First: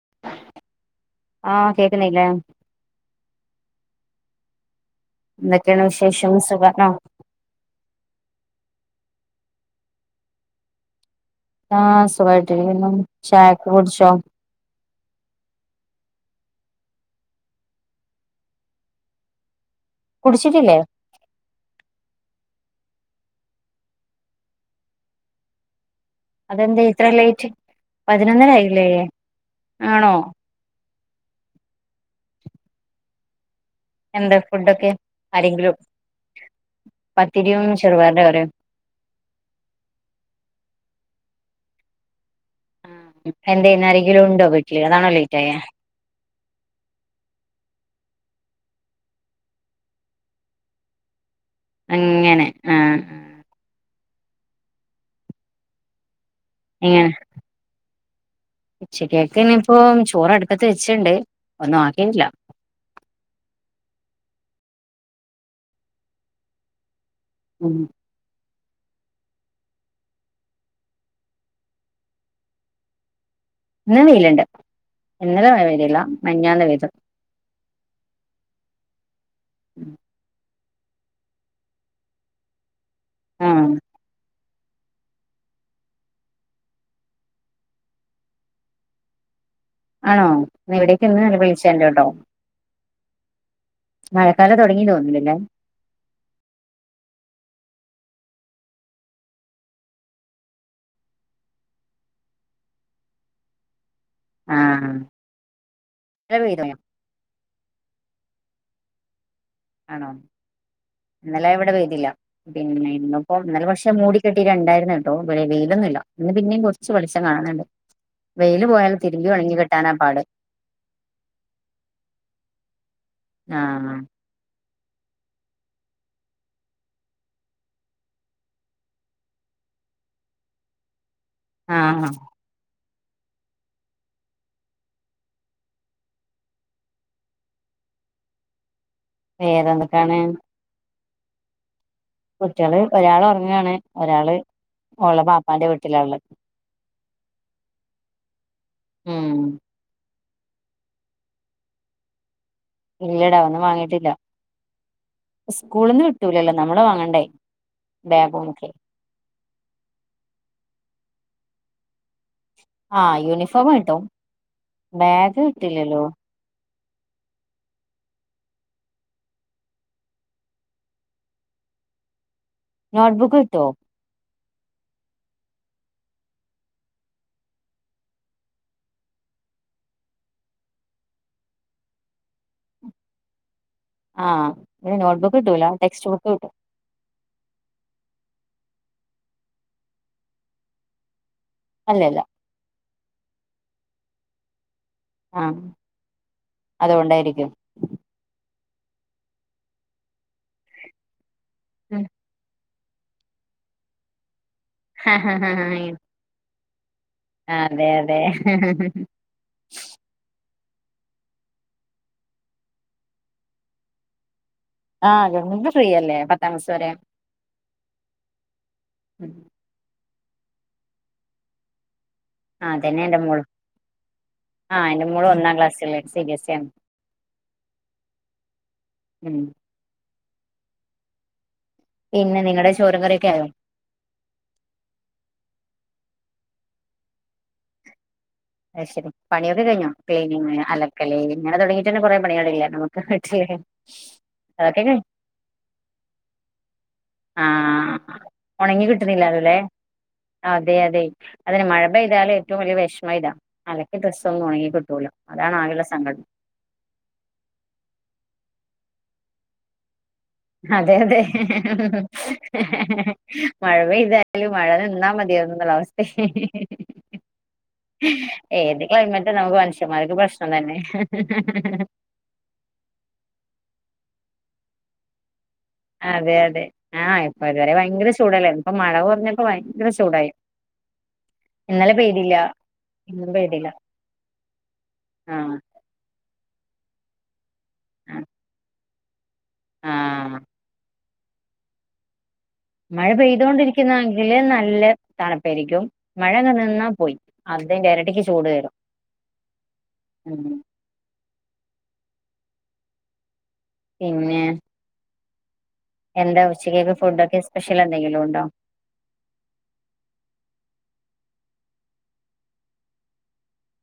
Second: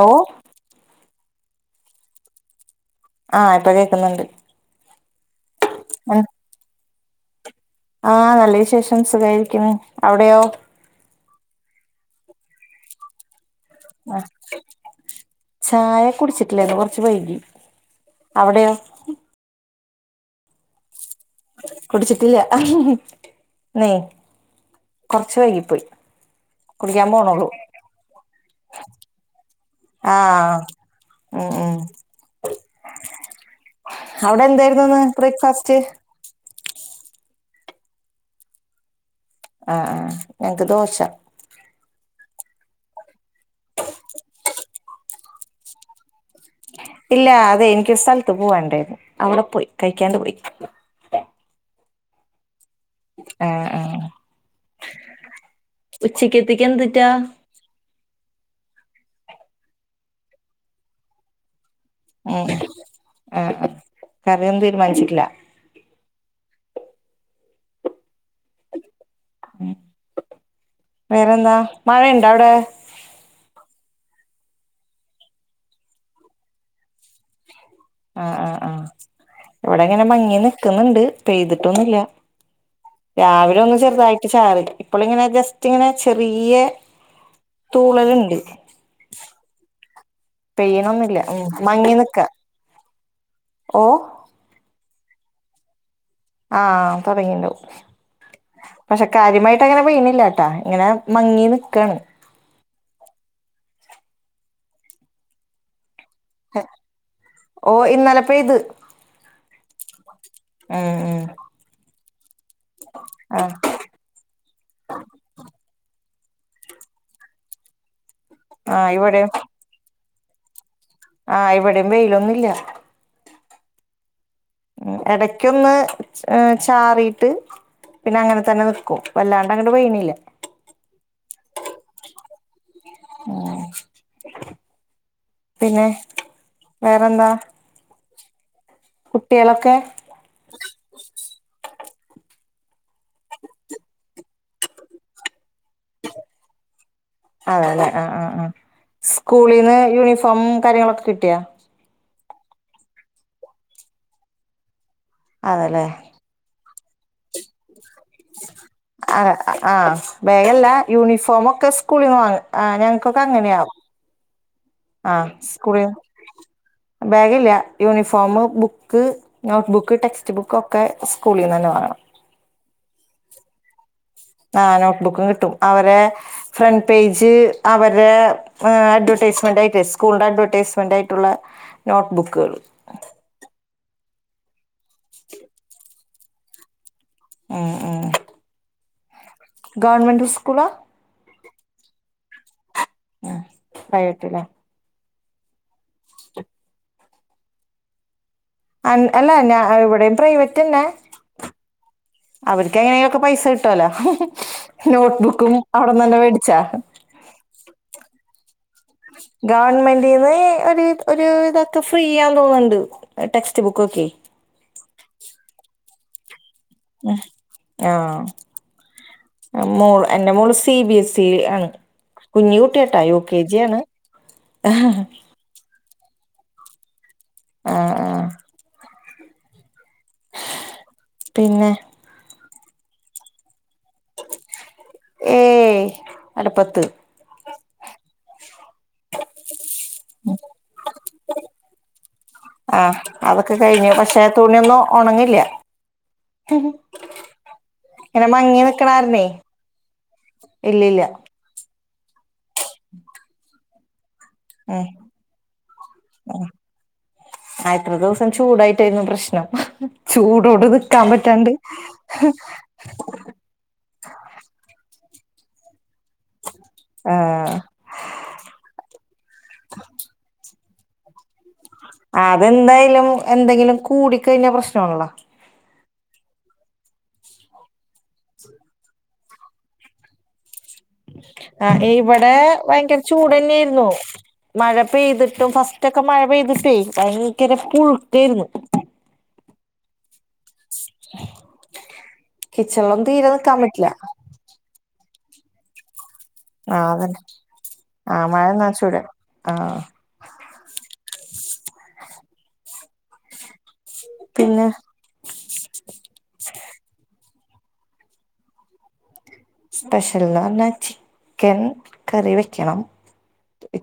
ഓ ആ കേക്കുന്നില്ലേ ആ ഇപ്പൊ കേക്കുന്നുണ്ട് എന്തൊക്കെയാണ് വിശേഷം സുഖാണോ ആഹ് നല്ല വിശേഷം സുഖയിരിക്കുന്നു അവിടെയോ ആ സുഖയിട്ടിരിക്കുന്നു ചായ ആ ചായ കുടിച് ട്ടില്ലേന്ന് കൊർച്ച് വൈകി അവിടെയോ കുടിച്ചിട്ടില്ലേ കുടിച്ചിട്ടില്ല നെയ് കൊർച്ച വൈകിപ്പോയി അതെന്താ ഇത്ര കുടിക്കാൻ ലേറ്റ് പോണുള്ളൂ പതിനൊന്നരായില്ലേ ആണോ ആഹ് ഉം ഉം എന്താ അവിടെ ഫുഡൊക്കെ എന്തായിരുന്നുന്ന് ഇന്ന് ആരെങ്കിലും ബ്രേക്ക്ഫാസ്റ്റ് പത്തിരിയും ചെറുപയറിന്റെ കറിയും ആഹ് ആഹ് ഞങ്ങക്ക് ദോശ എന്താ ഇന്നാരെങ്കിലും ഉണ്ടോ വി ലേ അതാണോ ലേറ്റ് ആയേ? ഇല്ല അതെ എനിക്ക് സ്ഥലത്ത് പോവാണ്ടായിരുന്നു അവിടെ പോയി കഴിക്കാണ്ട് പോയി അങ്ങനെ ആഹ് ആഹ് ആഹ് ഉച്ചക്കത്തേക്ക് എന്തിട്ടാ? ഉച്ചക്കത്തേനിയിപ്പൊ ചോറ് അടുപ്പത്ത് വെച്ചിണ്ട്, ഒന്നും ആക്കിനില്ല. ഉം ആഹ് ആഹ് കറിയൊന്നും തീരുമാനിച്ചിട്ടില്ല? ഉം ഉം വേറെന്താ മഴ ഇണ്ട അവിടെ? ഇന്ന് വെയിലുണ്ട്. ഇന്നലെ മഴ പെയ്തില്ല, മിനിഞ്ഞാന്ന് പെയ്തു. ആഹ് ആഹ് ആഹ് ഇവിടെങ്ങനെ മങ്ങിനി ക്കുന്നുണ്ട് പെയ്തിട്ടൊന്നുല്ല. രാവിലെ ആഹ് ഒന്ന് ചെറുതായിട്ട് ചാറി ഇപ്പളിങ്ങനെ ജസ്റ്റ് ഇങ്ങനെ ചെറിയ തൂളലുണ്ട്. ആണോ ഇവിടേക്ക് പെയ്യണൊന്നില്ല ഇന്ന് ഉം വെളിച്ചണ്ട് മങ്ങി കേട്ടോ. നിക്ക ഓ മഴക്കാലം തുടങ്ങി തോന്നു [unintelligible] ആഹ് തുടങ്ങിണ്ടാവും പക്ഷെ കാര്യമായിട്ട് അങ്ങനെ പെയ്ണില്ലട്ടാ. ഇങ്ങനെ മങ്ങി നിക്കാണ് ആഹ് മഴ പെയ്തിനോ ഓ ഇന്നലെ പ്പെയ്ത് ആണോ. ഇന്നലെ ഇവിടെ പെയ്തില്ല. പിന്നെ ഇന്ന് ഇപ്പം ഉം ആഹ് ഇന്നലെ പക്ഷെ മൂടി കെട്ടി രണ്ടായിരുന്നുട്ടോ വെയിലൊന്നുല്ല. ഇന്ന് പിന്നെയും കുറച്ചു വെളിച്ചം കാണണ് ണ്ട്. വെയിയല് ആഹ് പോയാൽ തിരുമ്പി ഇവിടെയും ഒണങ്ങി കിട്ടാനാ പാട്. ആഹ് ഇവിടെയും വെയിലൊന്നും ഇല്ല. ആണോ ഉം എടക്കൊന്ന് ഏ ചാറിട്ട് പിന്നെ അങ്ങനെ തന്നെ നിക്കും വല്ലാണ്ടങ്ങട് പെയ്യ്ണില്ല ആ ഹ പിന്നെ വേറെന്താ കുട്ടികളൊക്കെ വേറെന്തൊക്കാണ് കുട്ടികള് ഒരാള് ഉറങ്ങയാണ് ഒരാള് ഓൾടെ ബപ്പാന്റെ വീട്ടിലാള്ളെ അേല്ലെ ആ ആ അ ഉം സ്കൂളിന്ന് യൂണിഫോ ഉംകാര്യങ്ങളൊക്കെ കിട്ടിയാ ഇല്ലടാ ഒന്നും വാങ്ങിട്ടില്ല അതെല്ലേ സ്കൂള്ന്ന് കിട്ടൂലല്ലോ നമ്മള് വാങ്ങണ്ടേ ബാഗും ഒക്കെ ആ ആ ബേഗല്ല യൂണിഫോമൊക്കെ സ്കൂളിന്ന് വാങ്ങ ആ ഞങ്ങക്കൊക്കെ അങ്ങനെയാ യൂണിഫോം കിട്ടും ആ ബാഗ് സ്കൂളിൽ കിട്ടില്ലല്ലോ ബാഗില്ല യൂണിഫോം ബുക്ക് നോട്ട്ബുക്ക് ടെക്സ്റ്റ് ബുക്കൊക്കെ സ്കൂളിൽന്നന്നെ വാങ്ങണം നോട്ബുക്ക് കിട്ടോ ആ നോട്ട്ബുക്കും കിട്ടും അവരെ ഫ്രണ്ട് പേജ് അവരെ അഡ്വടെയ്സ്മെന്റായിട്ട് സ്കൂളിന്റെ അഡ്വടെയ്സ്മെന്റായിട്ടുള്ള നോട്ട്ബുക്കുകൾ ആ ഇ നോട്ട്ബുക്ക് കിട്ടൂലാ ടെക്സ്റ്റ് ബുക്ക് കിട്ടും ഉം ഉം ഗവർമെന്റ് സ്കൂളാ അല്ലല്ല ഉം പ്രൈവറ്റ്യല്ലേ ആ അതുകൊണ്ടായിരിക്കും അ അല്ല ഞാ ഇവിടെയും പ്രൈവറ്റ്ന്നെ ഉം ക്കെങ്ങനെയിലൊക്കെ പൈസ കിട്ടുവലോ ഹ നോട്ട്ബുക്കും അവിടന്ന തന്നെ വേടിച്ചാ ആ അതെ അതെ ഗവൺമെന്റീന്ന് ഒരുവിദൊക്കെ ഫ്രീ ആൻ തോന്ന്ണ്ട് ടെക്സ്റ്റ് ബുക്കൊക്കെ ആഹ ഗർമെന്റ് ഫ്രീയല്ലേ പ ഉ ആ മൂള എന്റെ മോള് സിബിഎസ്ഇ ആണ് കുഞ്ഞി ആഹ് കുട്ടിയാട്ടാ അതന്നെ എന്റെ മോളും യുകെജി ആണ് സിബിഎസ്ഇ ആണ് ആ ആ ഉം പിന്നെ പിന്നെ നിങ്ങളടെ ചോറും കറിയൊക്കെ ആയോ ഏ അട്പ്പത്ത് അ ശരി പണിയൊക്കെ കഴിഞ്ഞോ ക്ലീനിങ് അല്ലെ അല്ലേ കുറേ [inaudible] ആഹ് പണികളൊക്കെ അതൊക്കെ കഴിഞ്ഞു പക്ഷെ ഒകെ തുണിയൊന്നും കഴിഞ്ഞു ഉണങ്ങില്ല ഇങ്ങനെ മങ്ങി ഉണങ്ങി കിട്ടുന്നില്ല നിക്കണാരണേ ഇല്ലില്ല ആ മഴ പെയ്താൽ ഏറ്റവും വലിയ വിഷമ ഇതാ അലക്കിയ ഡ്രസ്സ്‌ ഒ ന്നും ഉണങ്ങി ഉം കിട്ടൂല അതാണ് ആകുള്ള സങ്കടം രുന്നു പ്രശ്നം ചൂടോട് അതെ നിക്കാൻ അതെ പറ്റാണ്ട് [inaudible] മഴ പെയ്താൽ മഴ നിന്നാൽ ഏതൊരു അവസ്ഥ ആഹ് ഏത് ക്ലൈമറ്റ് നമുക്ക് മനുഷ്യന്മാർക്ക് പ്രശ്നം തന്നെ [inaudible] അതെന്തായാലും എന്തെങ്കിലും കൂടി കഴിഞ്ഞാ പ്രശ്നം ആണ് അല്ലോ അതെ അതെ ആ ഇപ്പൊ ഇതുവരെ ഭയങ്കര ചൂടല്ലേ ഇപ്പ മഴ കുറഞ്ഞപ്പോ ഭയങ്കര ചൂടായി ആ ഇന്നലെ ഇവിടെ പെയ്തില്ല ഭയങ്കര ഇന്നും പെയ്തില്ല ചൂട്ന്നെയായിരുന്നു മഴ പെയ്തിട്ടും ആഹ് ഫസ്റ്റ് ഒക്കെ മഴ പെയ് [inaudible] [inaudible] ആ [inaudible] മഴ തീരെ നിക്കാൻ പറ്റില്ല പെയ്തുകൊണ്ടിരിക്കുന്ന കണ്ടില്ല് നല്ല തണുപ്പരിക്കും മഴ നനഞ്ഞ ആഹ് പോയി അതന്നെ അതിന്റെ ഇരട്ടിക്ക് ആഹ് മഴ ചൂട് നന വരും ചൂട് ആഹ് ഉ പിന്നെ എന്താ ഉച്ചക്കൊക്കെ ഫുഡൊക്കെ സ്പെഷ്യൽ എന്തെങ്കിലും ഉണ്ടോ സ്പെഷ്യൽന്ന് പറഞ്ഞാൽ ചിക്കൻ കറി വെക്കണം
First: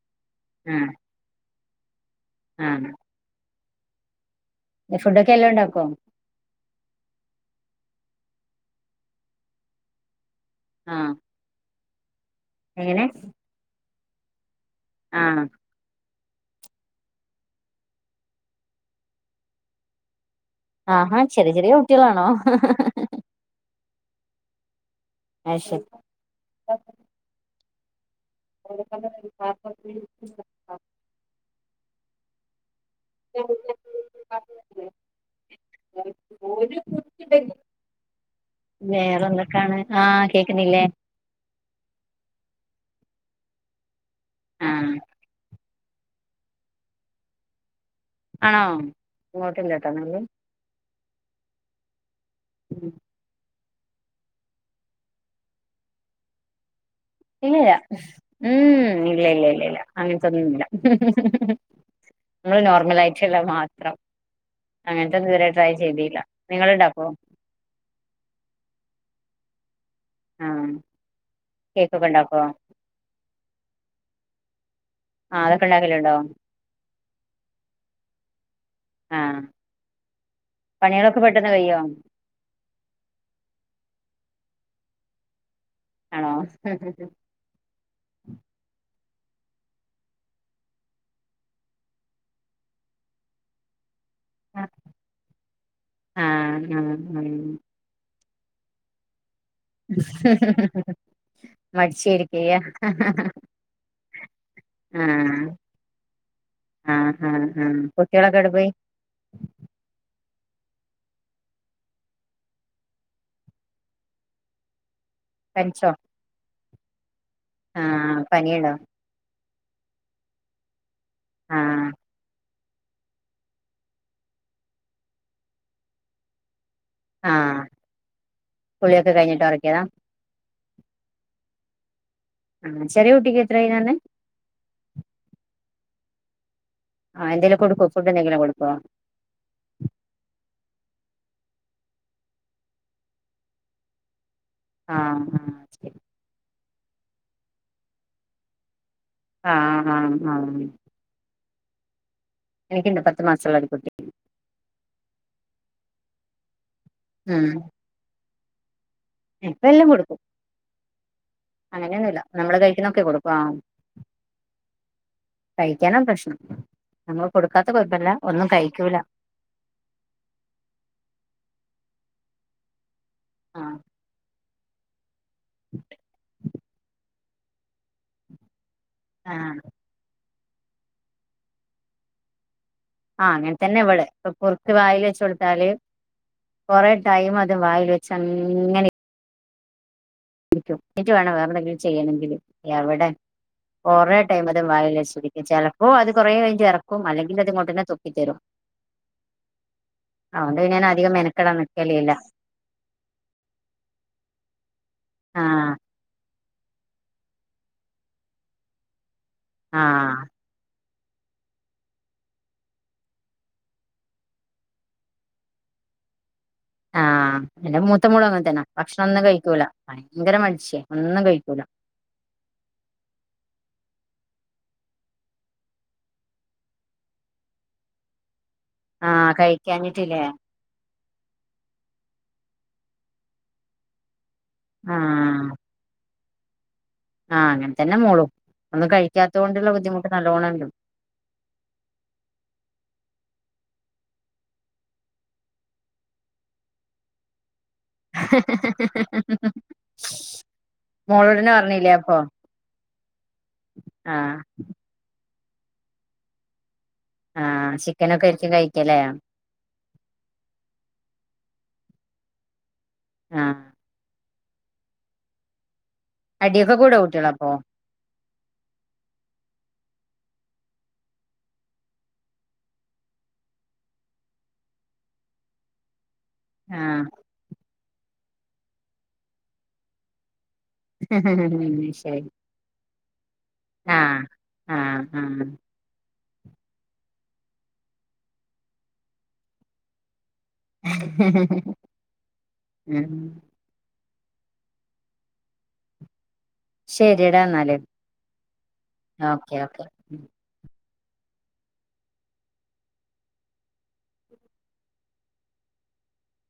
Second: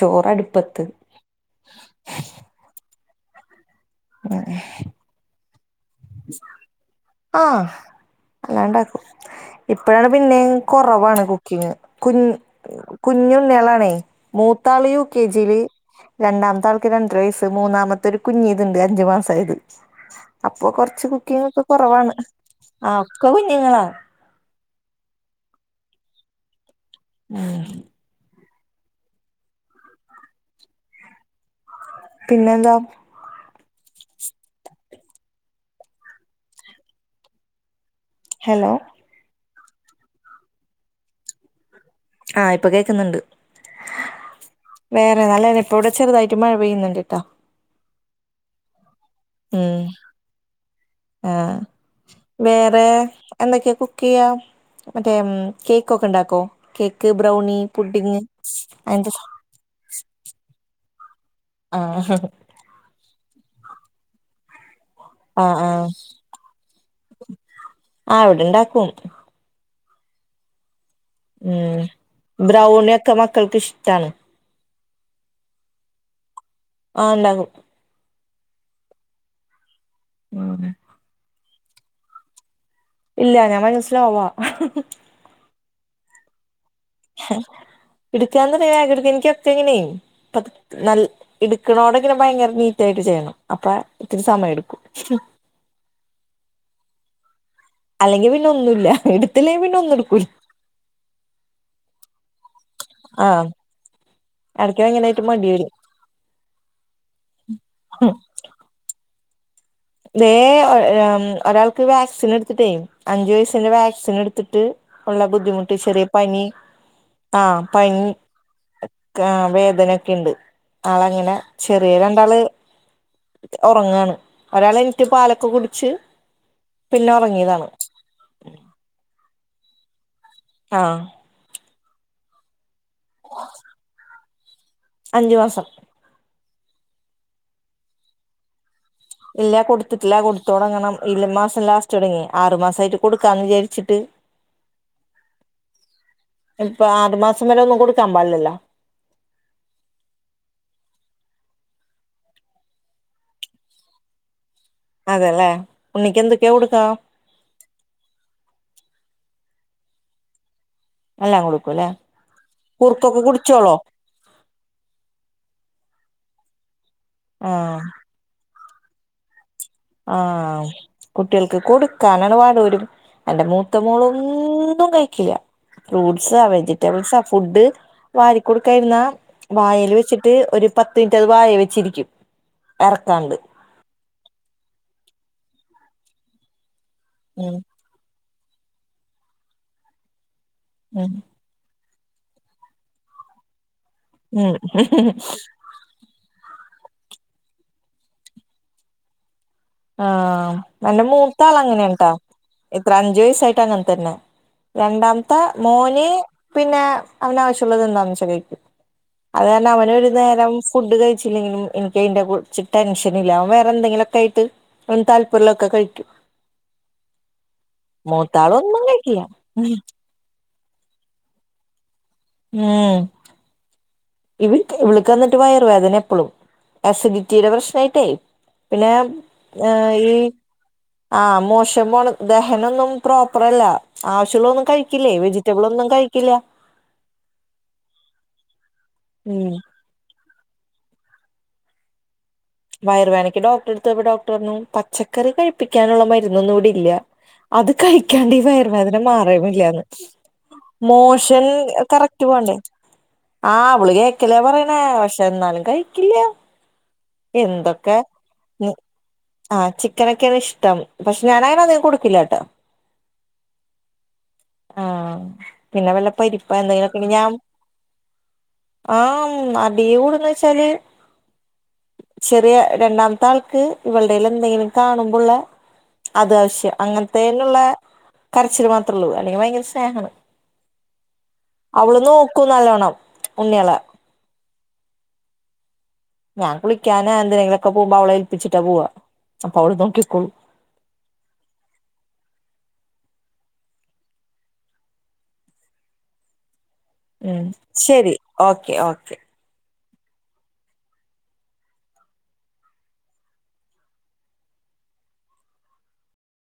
ചോറടുപ്പത്ത് ആഹ് [inaudible] ഫുഡോക്കെ എല്ലാം ഉണ്ടാക്കുമോ ആ അല്ലാണ്ടാക്കും ഇപ്പോഴാണ് പിന്നെ ആഹ് കുറവാണ് കുക്കിങ് കു എങ്ങനെ കുഞ്ഞുണ്ണളാണേ മൂ മൂത്തയാള് ആഹ് യുകെജിയിലെ രണ്ടാമത്തെ ആൾക്ക് രണ്ടര വയസ്സ് മൂന്നാമത്തെ ഒരു കുഞ്ഞി ഇതുണ്ട് അഞ്ചു മാസ ആത് അപ്പ കുച്ച് ആഹാ കുക്കിംഗ ചെറിയ ഒക്കെ ചെറിയ കുറവാണ് കുട്ടികളാണോ ആ ഒക്കെ കുഞ്ഞുങ്ങളാ അ ശെരി [unintelligible] പിന്നെന്താ [unintelligible] ഹലോ വേറെന്ന കാണാൻ ആ കേക്കുന്നില്ലേ ആ ഇപ്പൊ കേക്കുന്നുണ്ട് ആഹ് വേറെ നല്ലനി ഇപ്പോ ഇവിടെ ചെറുതായിട്ട് മഴ പെയ്യുന്നുണ്ട്ട്ട ആണോ യിങ്ങോട്ടില്ലാട്ടോന്നാല് ആ വേറെ എന്തൊക്കെയ കുക്ക് ചെയ്യാം മറ്റേ കേക്കൊക്കെ ഉണ്ടാക്കോ കേ ഇല്ലില്ല ഉം ഇല്ല ഇല്ല ഇല്ല ഇല്ല അങ്ങനത്തൊന്നും ഇല്ല ഉം ഹ് ഹ് ആ ഹ് ഹ് ചെലത് മാത്രം അങ്ങനത്തെ ഇതുവരെ ആഹ് ട്രൈ ആഹ് ചെയ്തീല്ല നിങ്ങള് ഇണ്ടാക്കുവോ ആഹ് ഇവിടെണ്ടാക്കും ആ ഉം ബ്രൗണിയൊക്കെ മക്കൾക്ക് ഇഷ്ടാണ് ആ അതൊക്കെ ഉണ്ടാക്കല് ഉണ്ടോ ആ ഉണ്ടാക്കും ആ ഉം പണികളൊക്കെ പെട്ട പെട്ടന്ന് കഴിയുവോ ഇല്ല ഞാൻ ഭയങ്കര സ്ലോവാ ആണോ പിടിക്കാവുന്ന ഒരാകൃതി ഒക്കെ എങ്ങനെയ് പതുക്കെ ന എ ടുക്കണോടെങ്ങനെ ഭയങ്കര നീറ്റ് ആയിട്ട് ചെയ്യണം അപ്പ ഒത്തിരി സമയം ആഹ് എടുക്കും ഉം അല്ലെങ്കി പിന്നെ ഒന്നൂല്ല എട് ഹ് ഹ് ഹ് മടിചിരിക്കിയാ ആഹ് എടക്ക് ആ ഭയങ്കരായിട്ട് മടി വരും ആഹ കുട്ടികളൊക്കെ എവിടെ പോയി ദെ ഒരാ ഒരാൾക്ക് വാക്സിൻ എടുത്തിട്ടേ അഞ്ചു വയസിന്റെ വാക്സിൻ എടുത്തിട്ട് ഉള്ള ബുദ്ധിമുട്ട് പനിച്ചോ ചെറിയ പനി ആ പനി ആഹ് പനിയുണ്ടോ ക വേദനൊക്കെണ്ട്. ആളങ്ങനെ ആഹ് ചെറിയ രണ്ടാള് ഒറങ്ങാണ് ഒരാൾ എണീറ്റ് പാലൊക്കെ കുടിച്ച് പിന്നെ ആ ഉറങ്ങിയതാണ് കുളിയൊക്കെ കഴിഞ്ഞിട്ട് ഒറ ആ ചെറിയ കുട്ടിക്ക് എത്രയായിന്ന പറഞ്ഞ് അഞ്ചു മാസം ആ എന്തേലുമൊക്കെ ഒര് [unintelligible] ഫുഡ് എന്തെങ്കിലും കൊടുക്കോ? ഇല്ല. കൊടുത്തിട്ടില്ല. കൊടുത്തോടങ്ങണം. ഈ മാസം ലാസ്റ്റോടങ്ങി ആറുമാസയിട്ട് കൊടുക്കാന്ന് വിചാരിച്ചിട്ട് ആ ആ ശരി ഇപ്പോ ആറുമാസം വരെ ഒന്നും കൊടുക്കാൻ പാടില്ലല്ലോ ആ ആ ആ എനിക്ക് ഇണ്ട് പത്ത് മാസള്ള ഒരു കുട്ടി. അതേല്ലേ? ഉണ്ണിക്ക് എന്ത്ക്കെയാ കൊടുക്കാ? ഉം ഇപ്പ എല്ലാം കൊടുക്കും എല്ലാം കൊടുക്കുംല്ലേ അങ്ങനെയൊന്നുമില്ല നമ്മള് കഴിക്കുന്നൊക്കെ കുറുക്കൊക്കെ കൊടുക്കും ആ കുടിച്ചോളോ? കുടിക്കാന പ്രശ്നം നമ്മള് കൊടുക്കാത്ത ആഹ് കൊഴപ്പല്ല ഒന്നും കഴി ക്കൂല ആ കുട്ടികൾക്ക് കൊടുക്കാനാണ് പാട്. ഒരു എന്റെ ആഹ് മൂത്ത മോളും ഒന്നും കഴി കില്ല ഫ്രൂട്ട്സോ വെജിറ്റബിൾസോ ഫുഡ് വാരിക്കൊട് ക്കഴ്ന്ന ആഹ് വായേല് വെച്ച് ട്ട് ഒരു പത്ത് മിനിറ്റ് അത് വായേ വെച്ചിരിക്കും ആ എറക്കാണ്ട് അങ്ങൻതന്നെവള് [unintelligible] വായില് വെച്ച് കൊടുത്താല് കൊറേ ടൈം അത് ഉം വായില് വെച്ച അങ്ങനെ രിക്കും ന്നട്ട് ഉം വേണം വേറെന്തെങ്കില് ചെയ്യണെങ്കിലും എവടെ കൊറേ ടൈം ഉം അത് വായിൽവച്ചിരിക്കും ചെലപ്പോ അത് കൊറേ കഴിഞ്ഞിട്ടെറക്കും അല്ലെങ്കിലത് ഇങ്ങോട്ടന്നെ തുപ്പി തരും. ആ അതുകൊണ്ട് പിന്നെ ഞാൻ എന്റെ അധികം മൂത്താൾ മെനക്കെടാൻ അങ്ങനെയാണ് ട്ടോ നിക്കലില്ല ഇത്ര അഞ്ചു വയസായിട്ട് അങ്ങൻ തന്നെ രണ്ടാമ ത്ത ആഹ് മോന് പിന്നെ അവന് ആവിശ്യ ഉള്ളത് എന്താന്ന് വെച്ചാ കഴിക്കും അത് കാരണം അവനൊരു ആഹ് നേരം ഫുഡ് കഴിച്ചില്ലെങ്കിലും എനിക്ക് അയിന്റെ കുർച്ച് ടെൻഷൻ ഇല്ല അവൻ വേറെ എന്തെങ്കിലുംക്കായിട്ട് ഓന് താല്പര്യള്ളൊക്കെ കഴിക്കും ആ എന്റെ മൂത്ത മോൾ അങ്ങൻ മൂത്താള് തന്നാ ഭക്ഷണം കഴിക്കില്ല ഒന്നും കഴിക്കൂല. ഉം ഭയങ്കര മടിച്ചിയ ഒന്നും കഴിക്കൂല. ഉം ഇവ് ഇവൾക്ക് അന്നിട്ട് വയർ വേദന എപ്പളും ആസിഡിറ്റിടെ പ്രശ്നായിട്ടേ. പിന്നെ ആഹ് ഏ ഈ കഴിക്കാഞ്ഞിട്ടില്ലേ ആ മോശം പോലത്തെ ശനൊന്നും പ്രോപ്പർ അല്ല. ച്ചളോന്നും കഴിക്കില്ലെ വെജിറ്റബ്ൾ ഒന്നും കഴി ഇല്ലാ ആ അങ്ങൻ തന്നെ മോളും. ഒന്നും ഉം കഴിക്കാത്തൊണ്ട്ള്ള ബുദ്ധിമുട്ട് നല്ലോണം ഇണ്ട് വയർ വേനക്ക് ഡോക്ടറെ എട്ത്തൊയപ്പം ഡോക്ടർ പർഞ്ഞു പച്ചക്കറി കഴിപ്പിക്കാനുള്ള മരുന്നൊന്നും ഇവിടെ ഇല്ല അത്. കഴിക്കാണ്ട് ഈ വയർവേദന മാറെ വില്ലാന്ന് മോഷൻ മോളോടന്നെ പറഞ്ഞില്ലേ അപ്പൊ കറക്റ്റ് പോണ്ടേ. ആ അവൾ ആഹ് കേക്ക്അല്ലെ പറിയ്ണേ എന്നാലും കഴിക്കില്ല. ആഹ് എന്തൊക്കെ ചിക്കനൊക്കെ ആയിരിക്കും ന്ന് കഴിക്കല്ലേ ആ ചിക്കനൊക്കെയാണ് ഇഷ്ടം പക്ഷെ ഞാൻ അങ്ങനെ അതി കൊട്ക്കില്ലട്ടോ ആ ആ പിന്നെ വെള്ള പരിപ്പാ അടിയൊക്കെ കൂടോ എന്തെങ്കിലൊക്കെ ഇണ്ടെങ്കി കുട്ടികള് ഞാമ് അപ്പൊ ആമ് അ ടി കൂടോന്ന് ചോയിച്ചാൽ ചെറിയ രണ്ടാമത്തെ ആൾക്ക് ഇവൾടെൽ എന്തെങ്കിലും കാണുമ്പോ ഉള്ളെ അത് ആവശ്യം ആഹ് അങ്ങൻത്തേൻയുള്ളെ കരച്ചിൽ മാത്രം ഒള്ളു അല്ലെങ്കിൽ ഭയങ്കര സ്നേഹാണ്. അവൾ ശരി നോക്കും നല്ലോണ്ണം. ഉണ്ണിയേളെ ആ ആ ഞാൻ കുളിക്കാനാ എന്തിനെങ്കിലൊക്കെ പോകുമ്പോ അവളെ ഏൽപ്പിച്ചിട്ടാ പോവാ. അപ്പൊ അവൾ നോക്കിക്കോളും ഉം ശരിയടാ ഉം എന്നാല് ശരി ഓക്കെ ഓക്കെ ഉം